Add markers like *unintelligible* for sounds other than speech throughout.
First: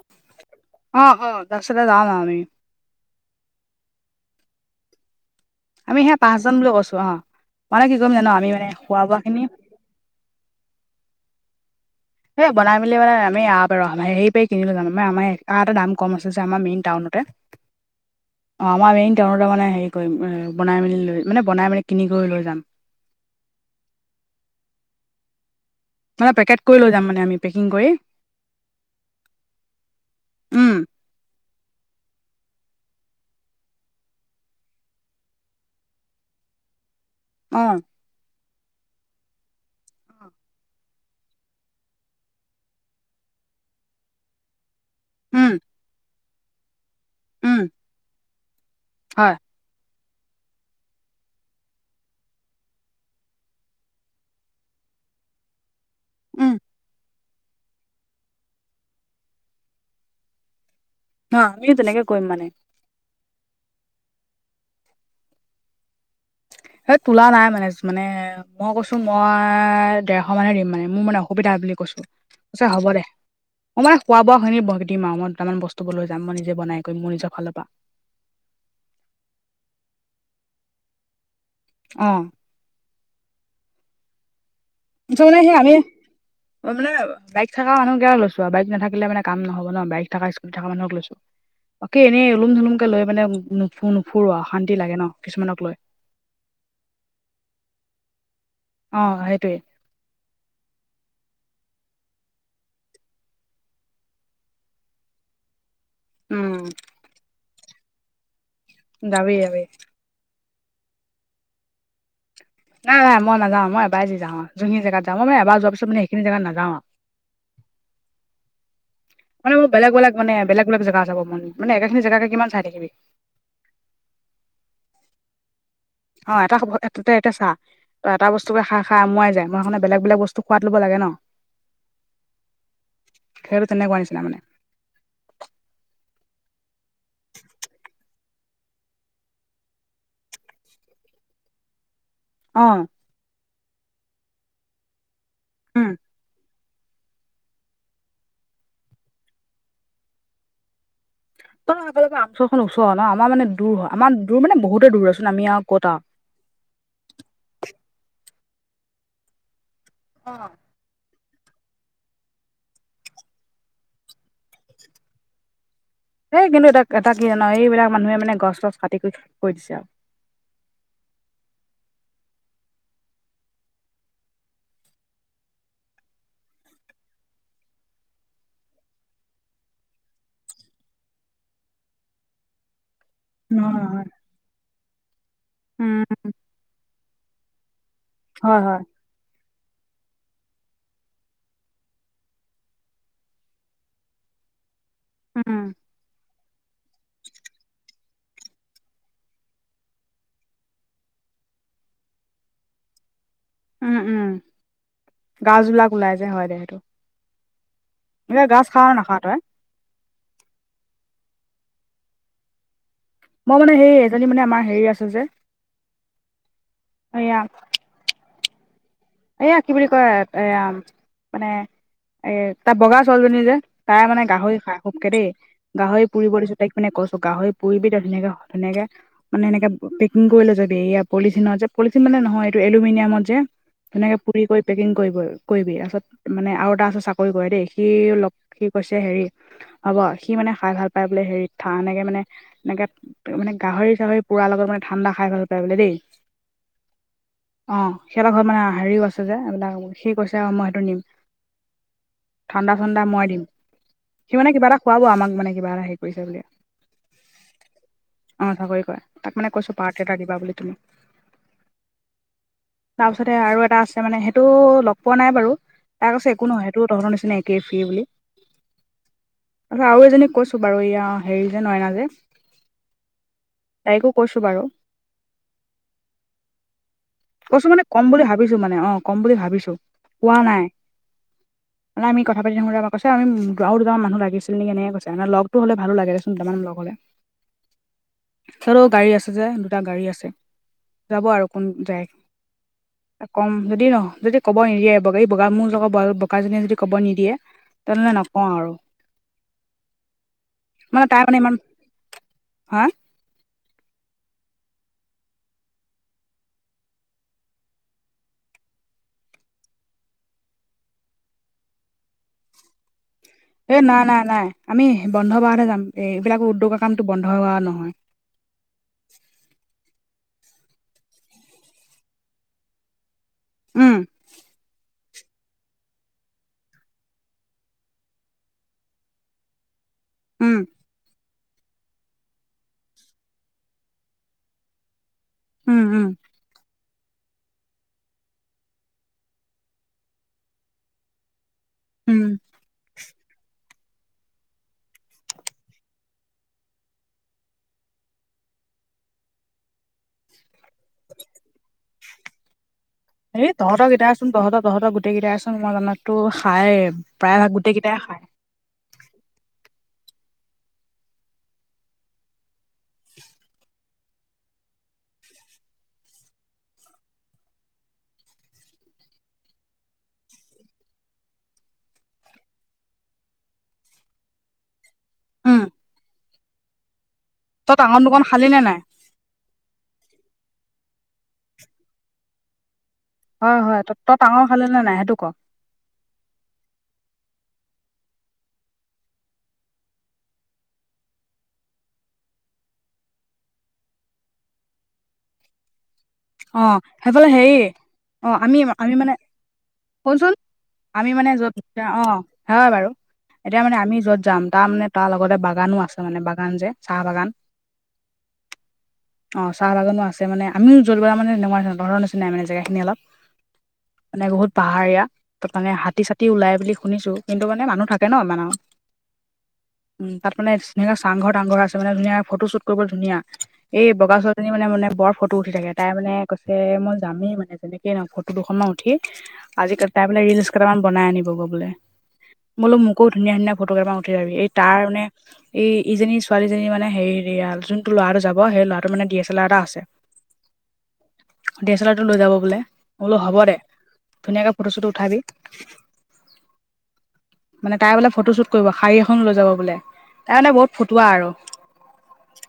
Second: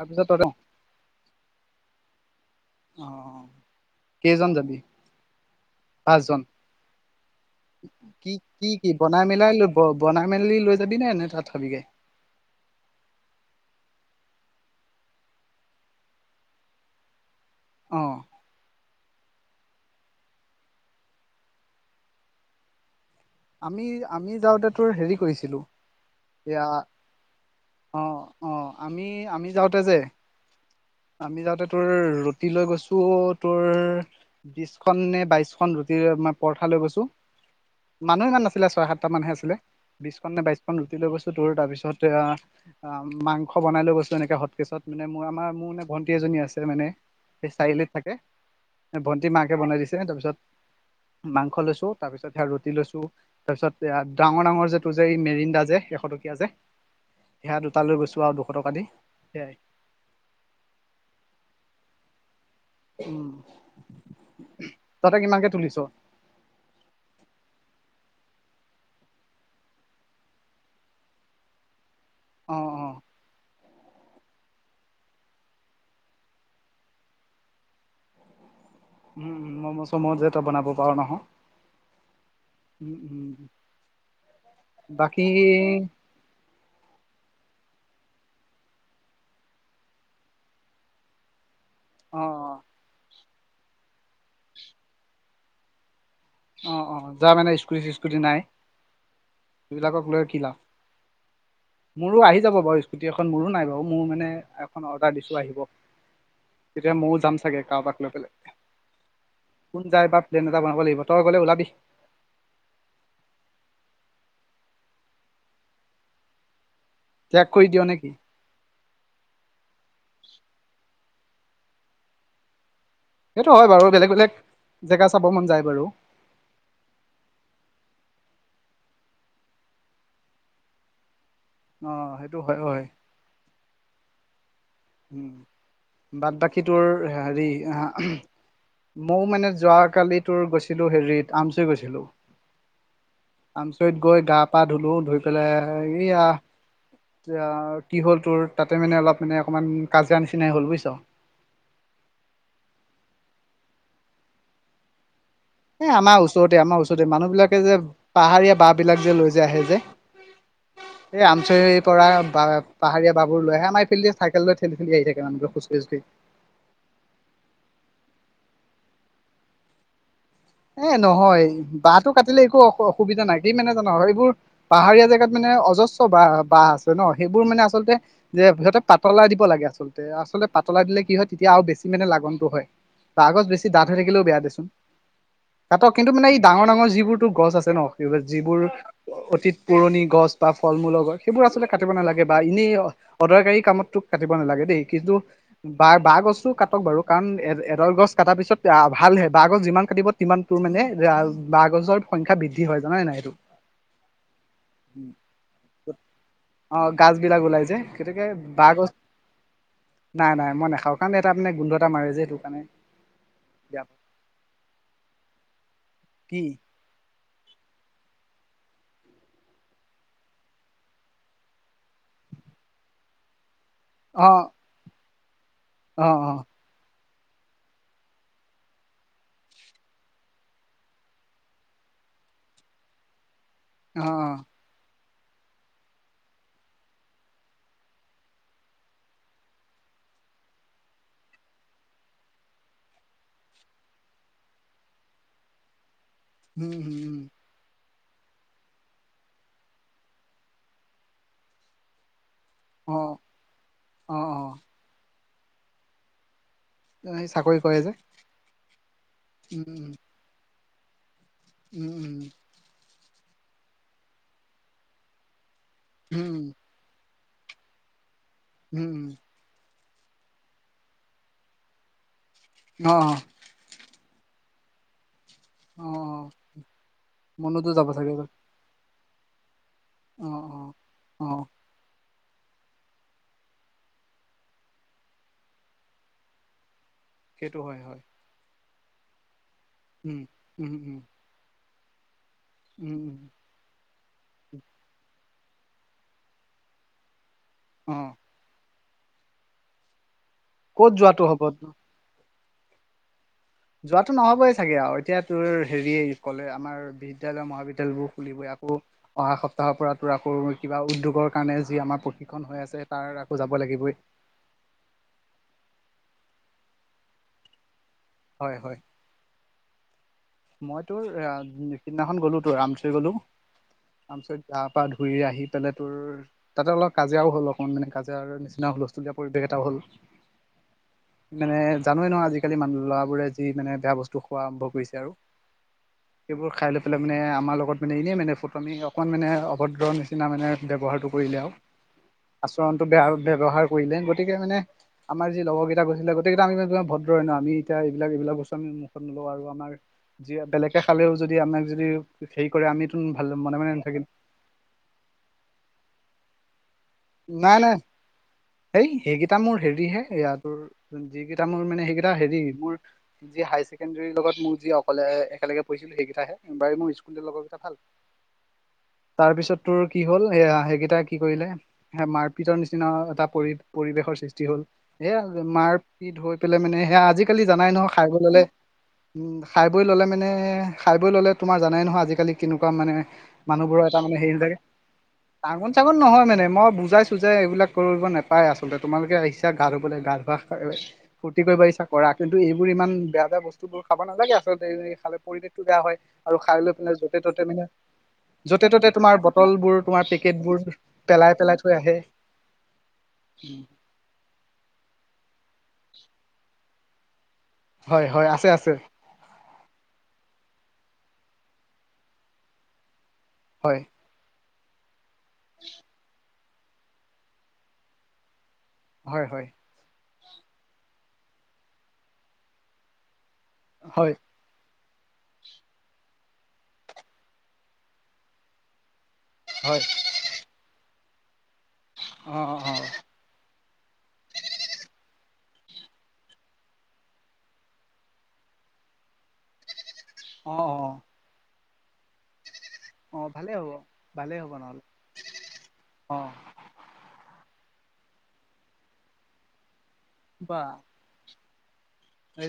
তাৰপিছত তদা অ, অ। তাৰপিছতে যাম আও আমি। অ, কেইজন যাবি? আমি সেয়া পাঁচজন বুলি কৈছোঁ। আহ মানে কি কৰিম জান', আমি মানে খোৱা-বোৱা খিনি ব বনাই মেলি লৈ যাবি নে, নে থাত খাবিগে? *unintelligible* বনাই মেলি মানে আমি *unintelligible* সেই কিনি লৈ যাম আমা আমাৰ এটা দাম কম আছে যে আমাৰ মেইন টাউনতে। অ আমা মেইন তেওঁৰ মানে হেৰি কৰি বনাই মেলি লৈ মানে বনাই মেলি কিনি কৰি লৈ যাম। আমি আমি যাওঁতে তোৰ হেৰি কৰিছিলো মানে পেকেট এয়া কৰি লৈ যাম মানে আমি পেকিং কৰি অ'। অ' আমি আমি যাওঁতে যে উম, আমি যাওঁতে তোৰ ৰুটি লৈ গৈছো তোৰ বিশ খন নে বাইশ খন ৰুটিৰ মই পৰঠা লৈ গৈছো। অ'। মানুহ ইমান নাছিলে ছয় সাতটা মানুহে আছিলে বিশখন নে বাইশখন ৰুটি লৈ গৈছো তোৰ তাৰপিছত এয়া অ' মাংস বনাই লৈ গৈছো এনেকে হটকেচত। মানে মোৰ উম, আমাৰ মোৰ মানে ভণ্টি এজনী আছে মানে সেই উম, চাৰিআলিত থাকে। ভণ্টি হয়, মাকে বনাই দিছে তাৰ পিছত মাংস লৈছো তাৰপিছত সেয়া ৰুটি লৈছ তো তাৰপিছত এয়া ডাঙৰ ডাঙৰ যে টোযে এই মেৰিণ্ডা যে এশ টকীয়া যে উম, সেয়া দুটা লৈ গৈছো আও দুশ টকা দি সেয়াই। ন আমিও তেনেকে কৰিম মানে। উম, তাতে কিমানকে তুলিছ? সেইত তোলা নাই মানেচ মানে মই কৈছো মই ডেৰশ মানে দিম মানে মো মানে অসুবিধা বুলি কৈছো। অ পিছে অ হ'ব দে। মই মানে খোৱা বোৱা খিনি বক দিম আও মই দুটামান বস্তুবোৰ লৈ যাম মই নিজে বনাই কৰিম মো নিজৰ ফালৰ পা। উম ম'ম' চ'ম' যে বনাব পাৰো নহয়। অ উম, উম। ওচ বাকী মানে সেই আমি অ মানে বাইক থকা মানুহ কিয় লৈছো আও বাইক নাথাকিলে মান কাম নহব ন বাই থকা স্কুটি থকা মানুহক লৈছো। অকে অ এনেই ওলোম ঢুলুমকে লৈ মানে নুফু নুফুৰো অশান্তি লাগে ন কিছুমানক লৈ। অ', অ' যাম মানে স্কুটি চিচকুটি নাই। অ' সেইটোৱে। এই বিলাকক লৈ লাভ মোৰো আহি যাব বাৰু স্কুটি এখন মোৰো নাই বাওঁ মোৰ মানে এখন অৰ্ডাৰ দিছো আহিব। উম তেতিয়া মইয়ো যাম চাগে কাৰোবাক লৈ পেলাই। যাবি যাবি। যাই বা প্লেন এটা বনাব লাগিব তই গ'লে ওলাবি। নাই ভাই মই নাযাওঁ মই এবাৰে যি যাওঁ আও যোনখিন জেগাত যাওঁ মই মানে এবাৰ যোৱাৰ পিছত মানে সেইখিন জেগাত নাযাওঁ। ত্যাগ কৰি দিয় নেকি? মানে মোৰ বেলেগ বেলে মানে বেলেগ অলপ জেগা যাব মন মানে একেখিনি জেগা কিমান চাই থাকিবি সেইটো হয় বাৰু বেলেগ বেলেগ জেগা চাব মন যায় বাৰু। অ' এটা হ'ব এতাতে এতিয়া চাহ। ত এটা বস্তুকে খাই খাই আমোৱাই যায় মই সেইকাৰণে বেলেগ বেলেগ বস্তু সোৱাদ লব লাগে ন। অ' সেইটো হয় হয়। খেৰ তেনেকুৱা নিচিনা মানে। উম, বাট বাকীটোৰ হেৰি আহ মৌ মানে যোৱাকালি তোৰ গৈছিলো হেৰিত আমচুই গৈছিলো। অ আমচৰিত গৈ গা পা ধুলো ধুই পেলাই উম এইয়া এতিয়া কি হ'ল তোৰ তাতে মানে অলপ মানে অকমান কাজিয়া নিচিনাই হল বুইছ। ত আপোনোকৰ আমচখন ওচৰৰ হয় ন আমাৰ মানে দূৰ হয় আমাৰ দূৰ মানে বহুতে দূৰ আচোন আমি আও এ আমাৰ ওচৰতে আমাৰ ওচৰতে মানুহ বিলাকে যে পাহাৰীয়া বাঁহ বিলাক যে লৈ যে আহে যে অ'। এই আমচৰিৰ পৰা বা পাহাৰীয়া বাহবোৰ লৈ আহে আমাৰ এইফালে দি চাইকেল লৈ থেলি থেলি আহি থাকে মানুহবোৰ খোচকেজদি এই কিন্তু এটা, এটা কি জান'? এইবিলাক মানুহে মানে গছ-চছ কাটি কৰি কৰি দিছে আৰু। এ নহয়। বাঁহটো কাটিলে একো অসু অসুবিধা নাই, কি মানে জান' এইবোৰ পাহাৰীয়া জেগাত মানে অজস্ৰ বাহ, বাহ আছে ন', সেইবোৰ মানে আচলতে যে সিহতে পাতলাই দিব লাগে আচলতে। আচলতে পাতলাই দিলে কি হয়, তেতিয়া আৰু বেছি মানে লাগনটো হয়। বাঁহগছ বেছি দাঠহৈ থাকিলেও বেয়া দেচোন। কাতক উম কিন্তু মানে এই ডাঙৰ ডাঙৰ যিবোৰতো গছ আছে ন', এইবাৰ যিবোৰ হয় হয় অতীত পুৰণি গছ বা ফল-মূলৰ গছ, সেইবোৰ আচলতে কাটিব নালাগে বা ইনেই অদৰকাৰী কামত তোক কাটিব নালাগে দেই, কিন্তু উম বা বাঁহ গছটো কাটক বাৰু। কাৰণ এডাল গছ কাটাৰ পিছত ভালহে। বাঁহ গছ যিমান কাটিব সিমান তোৰ মানে বাঁহগছৰ সংখ্যা বৃদ্ধি হয়, জাননে নাই এইটো? উম উম গাজবিলাক ওলাই যে হয় দে সেইটো অ, গাজবিলাক ওলাই যে। গতিকে এ গাজ বাঁহ খাৱ গছ। নে নাখাৱ তই নাই, নাই মই নাখাওঁ কাৰণ এটা মানে গোন্ধ এটা মাৰে যে সেইটো কাৰণে। মই মানে বেয়া পাওঁ সেই, এজনী মানে আমাৰ হেৰি আছে যে। কি? এয়া। এইয়া কি বুলি কয়? এয়া, মানে এ তাত বগা ছোৱালজনী যে। তাই মানে অ গাহৰি খাই খুবকে দেই, গাহৰি অ অ পুৰিব দিছোঁ তাইক। মানে কৈছোঁ, গাহৰি পুৰিবি ধুনীয়াকে, ধুনীয়াকে। মানে এনেকে পেকিং কৰি লৈ যাবি, এয়া পলিথিনৰ যে পলিথিন মানে নহয় এইটো এলুমিনিয়ামত যে অ অ তেনেকে পুৰি কৰি পেকিং কৰিবয়েৰ, কৰিবি। তাৰপিছত মানে আৰু এটা আছে চাকৰি কৰে দেই, সিও লগ সি কৈছে হেৰি হ'ব, সি মানে খাই ভাল পায় বোলে হেৰিত থা এনেকে মানে এনেকে মানে গাহৰি-চাহৰি পোৰাৰ লগত মানে ঠাণ্ডা খাই ভাল পায় বোলে দেই। উম, হুম। অ, সিহঁতৰ ঘৰত মানে হেৰিও আছে যে, এইবিলাক সি কৈছে আৰু মই সেইটো নিম। অ ঠাণ্ডা-চাণ্ডা মই দিম, অ অ সি মানে কিবা এটা খুৱাব আমাক মানে কিবা এটা হেৰি কৰিছে বুলি। এই চাকৰি কৰে যে অ, চাকৰি কৰে। তাক মানে উম, কৈছো পাৰ্টি উম, এটা দিবা বুলি তুমি। উম, হুম। তাৰপিছতে আৰু এটা আছে মানে সেটো লগ পোৱা নাই বাৰু। তাই কৈছে উম, একো নহয়, সেটোও তহঁতৰ নিচিনা একেই, ফ্ৰী বুলি। উম, উম। আৰু এজনীক কৈছো বাৰু, ইয়া হেৰি যে নয়না যে। অহ। তাইকো কৈছো বাৰু। অ', মনতো কৈছো মানে যাব কম চাগে বুলি এইবাৰ। ভাবিছো মানে, অহ', কম বুলি ভাবিছোঁ। অ', কোৱা নাই। অ', অ', মানে আমি কথা পাতি থাকোতে এবাৰ কৈছে, আৰু দুটামান মানুহ লাগিছিল নেকি? এনেকে কৈছে। লগটো হ'লে ভালো লাগে দেছোন দুটামান লগ হ'লে। সেইটো হয়, হয়। সিহঁতৰ গাড়ী আছে যে দুটা গাড়ী উম, আছে, উম, উম, যাব আৰু কোন যায়। উম', উম'। ক'ম যদি ন' যদি ক'ব নিদিয়ে বগী-বগা মোৰ লগৰ বগাজনীয়ে যদি ক'ব নিদিয়ে তেনেহ'লে অ', নকওঁ আৰু, ক'ত মানে যোৱাটো তাৰ হ'ব? মানে ইমান হা! যোৱাটো নহ'বই চাগে আৰু এতিয়া তোৰ হেৰি ক'লে আমাৰ বিদ্যালয় মহাবিদ্যালয়বোৰ খুলিবই আকৌ অহা সপ্তাহৰ পৰা তোৰ আকৌ কিবা উদ্যোগৰ কাৰণে যি আমাৰ প্ৰশিক্ষন হৈ আছে। তাৰ আকৌ যাব এ লাগিবই নাই-নাই-নাই আমি বন্ধ বাৰতহে যাম, এই এইবিলাক উদ্যোগৰ কামতটো বন্ধ হোৱা নহয়। হয়, হয়। মই তোৰ সিদিনাখন গ'লো তোৰ আমচৰি গ'লো, উম আমচৰিত গা-পা ধুই ঘূৰি আহি পেলাই তোৰ তাতে অলপ কাজিয়াও হ'ল। অকমান মানে কাজিয়াৰ নিচিনা হুলস্থলীয়া পৰিৱেশ এটা হ'ল। উম। মানে জানৱে নহয় আজিকালি মানে ল'ৰাবোৰে যি মানে বেয়া বস্তু খোৱা আৰম্ভ কৰিছে আৰু। উম', উম'। সেইবোৰ খাই লৈ পেলাই মানে, আমাৰ লগত মানে এনেই মানে ফুটুৱামি মানে অকণমান মানে অভদ্ৰ নিচিনা মানে ব্যৱহাৰটো কৰিলে আৰু। উম আচৰণটো বেয়া আৰু ব্যৱহাৰ কৰিলে গতিকে মানে। আমাৰ যি লগৰকেইটা গৈছিলে গোটেইকেইটা আমি ইমান ভদ্ৰই ন'। আমি এতিয়া এইবিলাক, এইবিলাক বস্তু আমি মুখত নলওঁ আৰু আমাৰ যিয়ে বেলেগে খালেও যদি আমাক যদি হেৰি কৰে, আমিতো ভাল মনে-মনে নাথাকিম। কোন তহঁতৰ-তহঁতৰ গোটেই কেইটাইচোন মই জানাততো খায়েই। নাই, নাই। এই সেইকেইটা মোৰ হেৰি হে, এইয়া তোৰ যিকেইটা মোৰ মানে সেইকেইটা হেৰি মোৰ যি হায়াৰ ছেকেণ্ডেৰীৰ লগত মোৰ যি অকলে একেলগে পঢ়িছিলোঁ সেইকেইটাহে, বাৰু মোৰ স্কুলীয়া লগৰ কেইটা ভাল। *unintelligible* তাৰপিছত তোৰ কি হ'ল, এয়া সেইকেইটা কি কৰিলে। সেয়া মাৰপিতৰ নিচিনা এটা পৰি-পৰিৱেশৰ সৃষ্টি হ'ল। এয়া উম মাৰপিত হৈ পেলাই মানে, সেয়া আজিকালি জানাই তই নহয় টাঙন দোকান খায়-বৈয় ল'লে। খালি নে নাই খায়-বৈয় ল'লে মানে, খায়-বৈয় ল'লে তোমাৰ জানাই নহয় আজিকালি কেনেকুৱা মানে হয় হয় মানুহবোৰৰ ত এটা তই মানে হেৰি টাঙন নাথাকে। খালি নে নাই সেইটো ক টাঙন-চাঙন নহয় মানে মই বুজাইছোঁ যে এইবিলাক কৰিব নাপায় আচলতে। তোমালোকে আহিছা গা ধুবলৈ গা ধোৱা। ফূৰ্তি কৰিব আহিছা কৰা, কিন্তু এইবোৰ ইমান বেয়া-বেয়া বস্তুবোৰ খাব নালাগে আচলতে। খালে পৰিৱেশটো বেয়া হয়। আৰু খায় অ লৈ পিনে য'তে সেইফালে ত'তে হেৰি মানে অ আমি য'তে ত'তে আমি মানে তোমাৰ বটলবোৰ তোমাৰ পেকেটবোৰ পেলাই-পেলাই থৈ আহে অহ হয় বাৰু। এতিয়া মানে আমি য'ত যাম তাৰমানে তাৰ লগতে বাগানো আছে, মানে বাগান যে চাহ বাগান। হয়-হয় আছে-আছে। অহ, চাহ বাগানো আছে মানে আমিও জলবা মানে নোমাই ধৰ তহঁতৰ নিচিনাই মানে জেগাখিনি অলপ। হয়। মানে বহুত পাহাৰীয়া, তাত মানে হাতী-চাতি ওলাই বুলি শুনিছোঁ কিন্তু মানে মানুহ থাকে ন' মান। হয়, হয়। উম, তাত মানে ধুনীয়াকে চাংঘৰ-তাংঘৰ আছে মানে, ধুনীয়া ফটোশ্বুট কৰিব ধুনীয়া, এই হয় বগা ছোৱালী জনী মানে মানে বৰ ফটো উঠি থাকে। তাই মানে কৈছে মই যামেই মানে যেনেকে নহওক ফটো দুখন মান উঠি, হয় আজিকালি তাই মানে ৰিলচ কেইটামান বনাই আনিবগৈ বোলে, অ অ বোলো মোকো ধুনীয়া ধুনীয়া ফটোকেইটামান উঠাই যাবি এই তাৰ মানে এই ইজনী ছোৱালীজনী মানে হেৰি এয়া যোনটো ল'ৰালৈ যাব সেই ল'ৰাটোৰ মানে ডি এছ এল আৰ এটা আছে। অ', অ'। ডি এছ এল আৰটো লৈ যাব বোলে। ম বোলো অ অ হ'বদে ভালেই হ'ব ভালেই ধুনীয়াকে হ'ব ফটো নহ'লে চটো উঠাবি। অ মানে তাই বোলে ফটো শ্বুট কৰিব শাৰী এখন লৈ যাব বোলে, তাই মানে বা বহুত ফটোৱা আৰু।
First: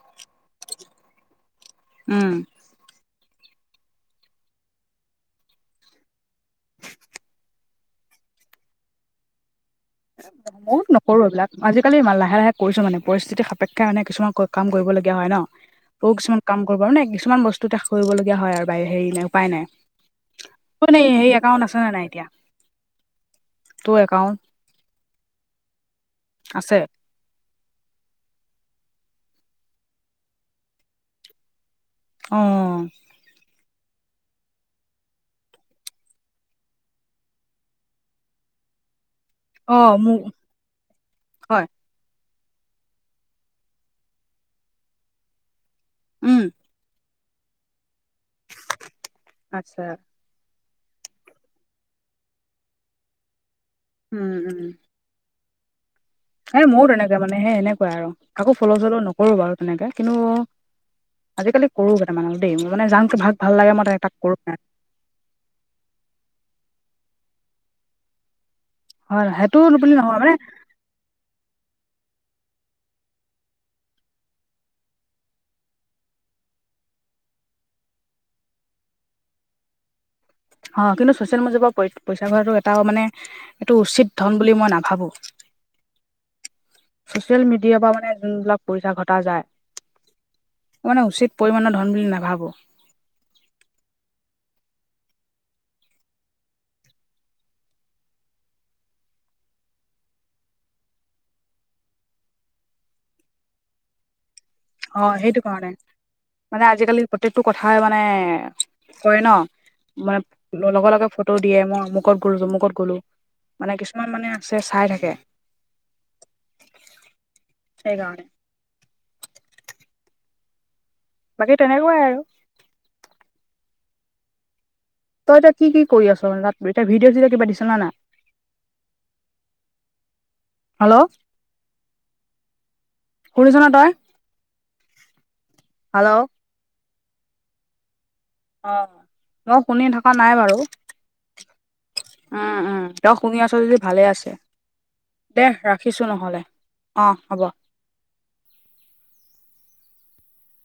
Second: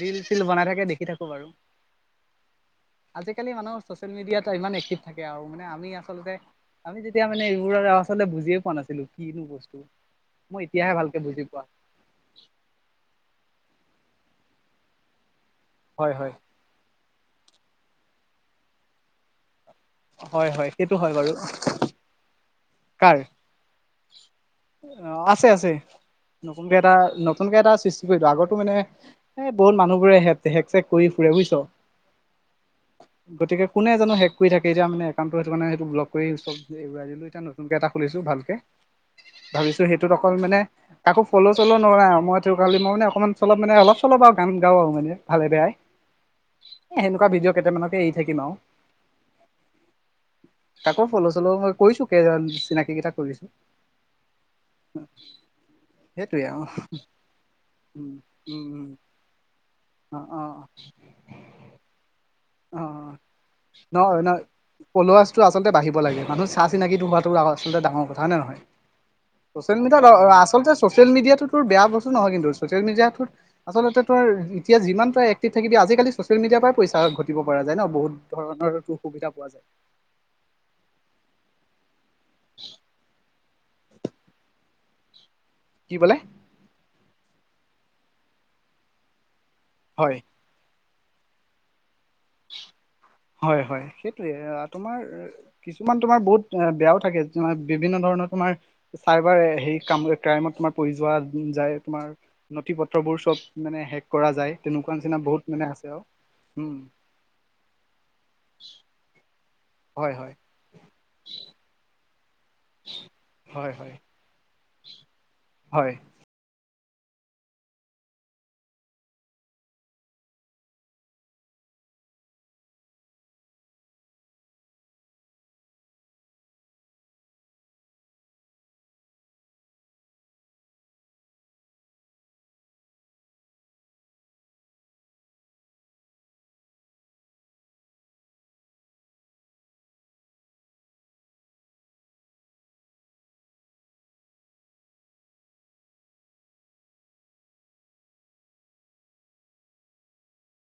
ৰিল চিল বনাই থাকে দেখি থাকো বাৰু। উম। আজিকালি মানুহৰ চচিয়েল মিডিয়াত ইমান এক্টিভ থাকে আৰু মানে আমি আচলতে আমি তেতিয়া মানে এইবোৰ আচলতে বুজিয়ে পোৱা নাছিলো কিনো বস্তু। ময়ো মই এতিয়াহে *unintelligible* ভালকে নকৰো বুজি এইবিলাক পোৱা আজি কালি লাহে লাহে কৰিছো মানে পৰিস্থিতি সাপেক্ষে মানে কিছুমান কাম কৰিবলগীয়া হয় ন', সৰু হয় হয় কিছুমান কাম কৰিব হয়নে, কিছুমান বস্তু কৰিবলগীয়া হয় আৰু ব হেৰি নাই উপায় নাই। হয় হয় তোৰ সেইটো হয় *unintelligible* বাৰু সেই একাউন্ট আছে নে নাই এতিয়া তোৰ একাউন্ট অ', আছে আছে, নতুনকে আছে এটা নতু নকে এটা সৃষ্টি কৰিলো আগত মানে বহুত মানুহবোৰে হেক চেক কৰি ফুৰে বুজিছ। অ'। গতিকে কোনে জানো হেক কৰি থাকে এ এতিয়া মানে একাউণ্টো সেইটোকাৰনে সেইটো ব্লক কৰি চব উৰাই দিলো এয়া নতুনকে এটা খুলিছো ভালকে। অ ভাবিছো সেইটোত মোক অকল মানে কাকো ফল' হয়, চল' নোৱাৰ মইতো কালি মই মানে অকমান চলপ মানে অলপ চলপ আৰু গান গাওঁ আৰু মানে ভালে বেয়াই। উম। এ সেনেকুৱা ভিডিঅ' কেইটামানকে এৰি থাকিম আৰু। আচ্ছা কাকো ফ'ল চ'ল হয় কৰিছো কেইজন চিনাকি কেইটা কৰিছো। উম, উম। ত *unintelligible* আৰে ময়ো তেনেকে মানে সেই এনেকুৱাই আৰু আৰু উম কাকো উম ফ'ল উম চ'ল নকৰো বাৰু তেনেকে। কিন্তু অ' অ'। আজিকালি ক'ৰো কেইতামানক দেই মানে জানকো যাক ভাল লাগে মই তাক কৰো মানে। ফ'লৱাৰ্ছটো আচলতে বাঢ়িব লাগে, মানুহ চা চিনাকিটো হোৱাটো আচলতে ডাঙৰ কথা, হয় নে নহয়? হয়, সেইটো ছচিয়েল বুলি মডিয়াত নহয় মানে আচলতে ছচিয়েল মিডিয়ো বেয়া বস্তু নহয়, কিন্তু ছচিয়েল মিডিয়াটোট আচলতে তই এতিয়া যিমান তই এক্টিভ থাকিবি আজিকালি ছচিয়েল মিডিয়াৰ পৰা পইচা ঘত দিব পৰা যায় ন', বহুত ধৰণৰ সুবিধা পোৱা যায়। অ', কিন্তু ছচিয়েল মিডিয়াৰ পৰা পইচা ঘটাটো এটা মানে এইটো উচিত ধন বুলি মই নাভাবো। কি বোলে ছচিয়েল মিডিয়াৰ পৰা মানে যোনবিলাক পইচা ঘটা যায়। হয়। মানে উচিত পৰিমণৰ ধন বুলি নাভাবো। হয় হয় সেইটোৱে, আ তোমাৰ কিছুমান তোমাৰ বহুত অ', বেয়াও থাকে তোমাৰ বিভিন্ন ধৰণৰ তোমাৰ চাইবাৰ হেৰি কাম ক্ৰাইমত তোমাৰ পৰি যোৱা যায় তোমাৰ, নথি পত্ৰবোৰ চব মানে হেক কৰা যায় তেনেকুৱা অ', নিচিনা সেইটো বহুত মানে কাৰণে আছে আৰু, মানে উম আজিকালি প্ৰত্যেকটো কথাই মানে কয় ন', হয় মানে হয় লগে লগে ফটো দিয়ে মই অমুকত গ'লো তমুকত গ'লো, মানে হয় হয় কিছুমান মানে চে চাই থাকে, হয় সেইকাৰণে। বাকী তেনেকুৱাই আৰু। তই এতিয়া কি কি কৰি আছ মানে তাত এতিয়া ভিডিঅ' চিডিঅ' কিবা দিছ নে নাই? হেল্ল'। শুনিছনে তই? হেল্ল'। অ' মই শুনি থকা নাই বাৰু। উম, উম, তই শুনি আছ যদি ভালে আছে। দে ৰাখিছোঁ নহ'লে, অ' হ'ব।